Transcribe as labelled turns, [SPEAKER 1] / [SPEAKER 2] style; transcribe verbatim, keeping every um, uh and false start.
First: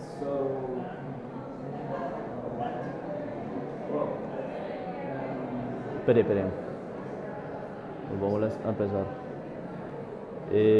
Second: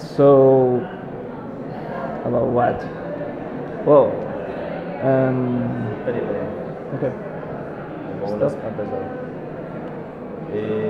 [SPEAKER 1] So,
[SPEAKER 2] So,
[SPEAKER 1] about what? Well, um,
[SPEAKER 2] Pere,
[SPEAKER 1] Espérate,
[SPEAKER 2] pere.
[SPEAKER 1] okay.
[SPEAKER 2] Vom ales un pesar.
[SPEAKER 1] Vamos.
[SPEAKER 2] Et
[SPEAKER 1] Eh,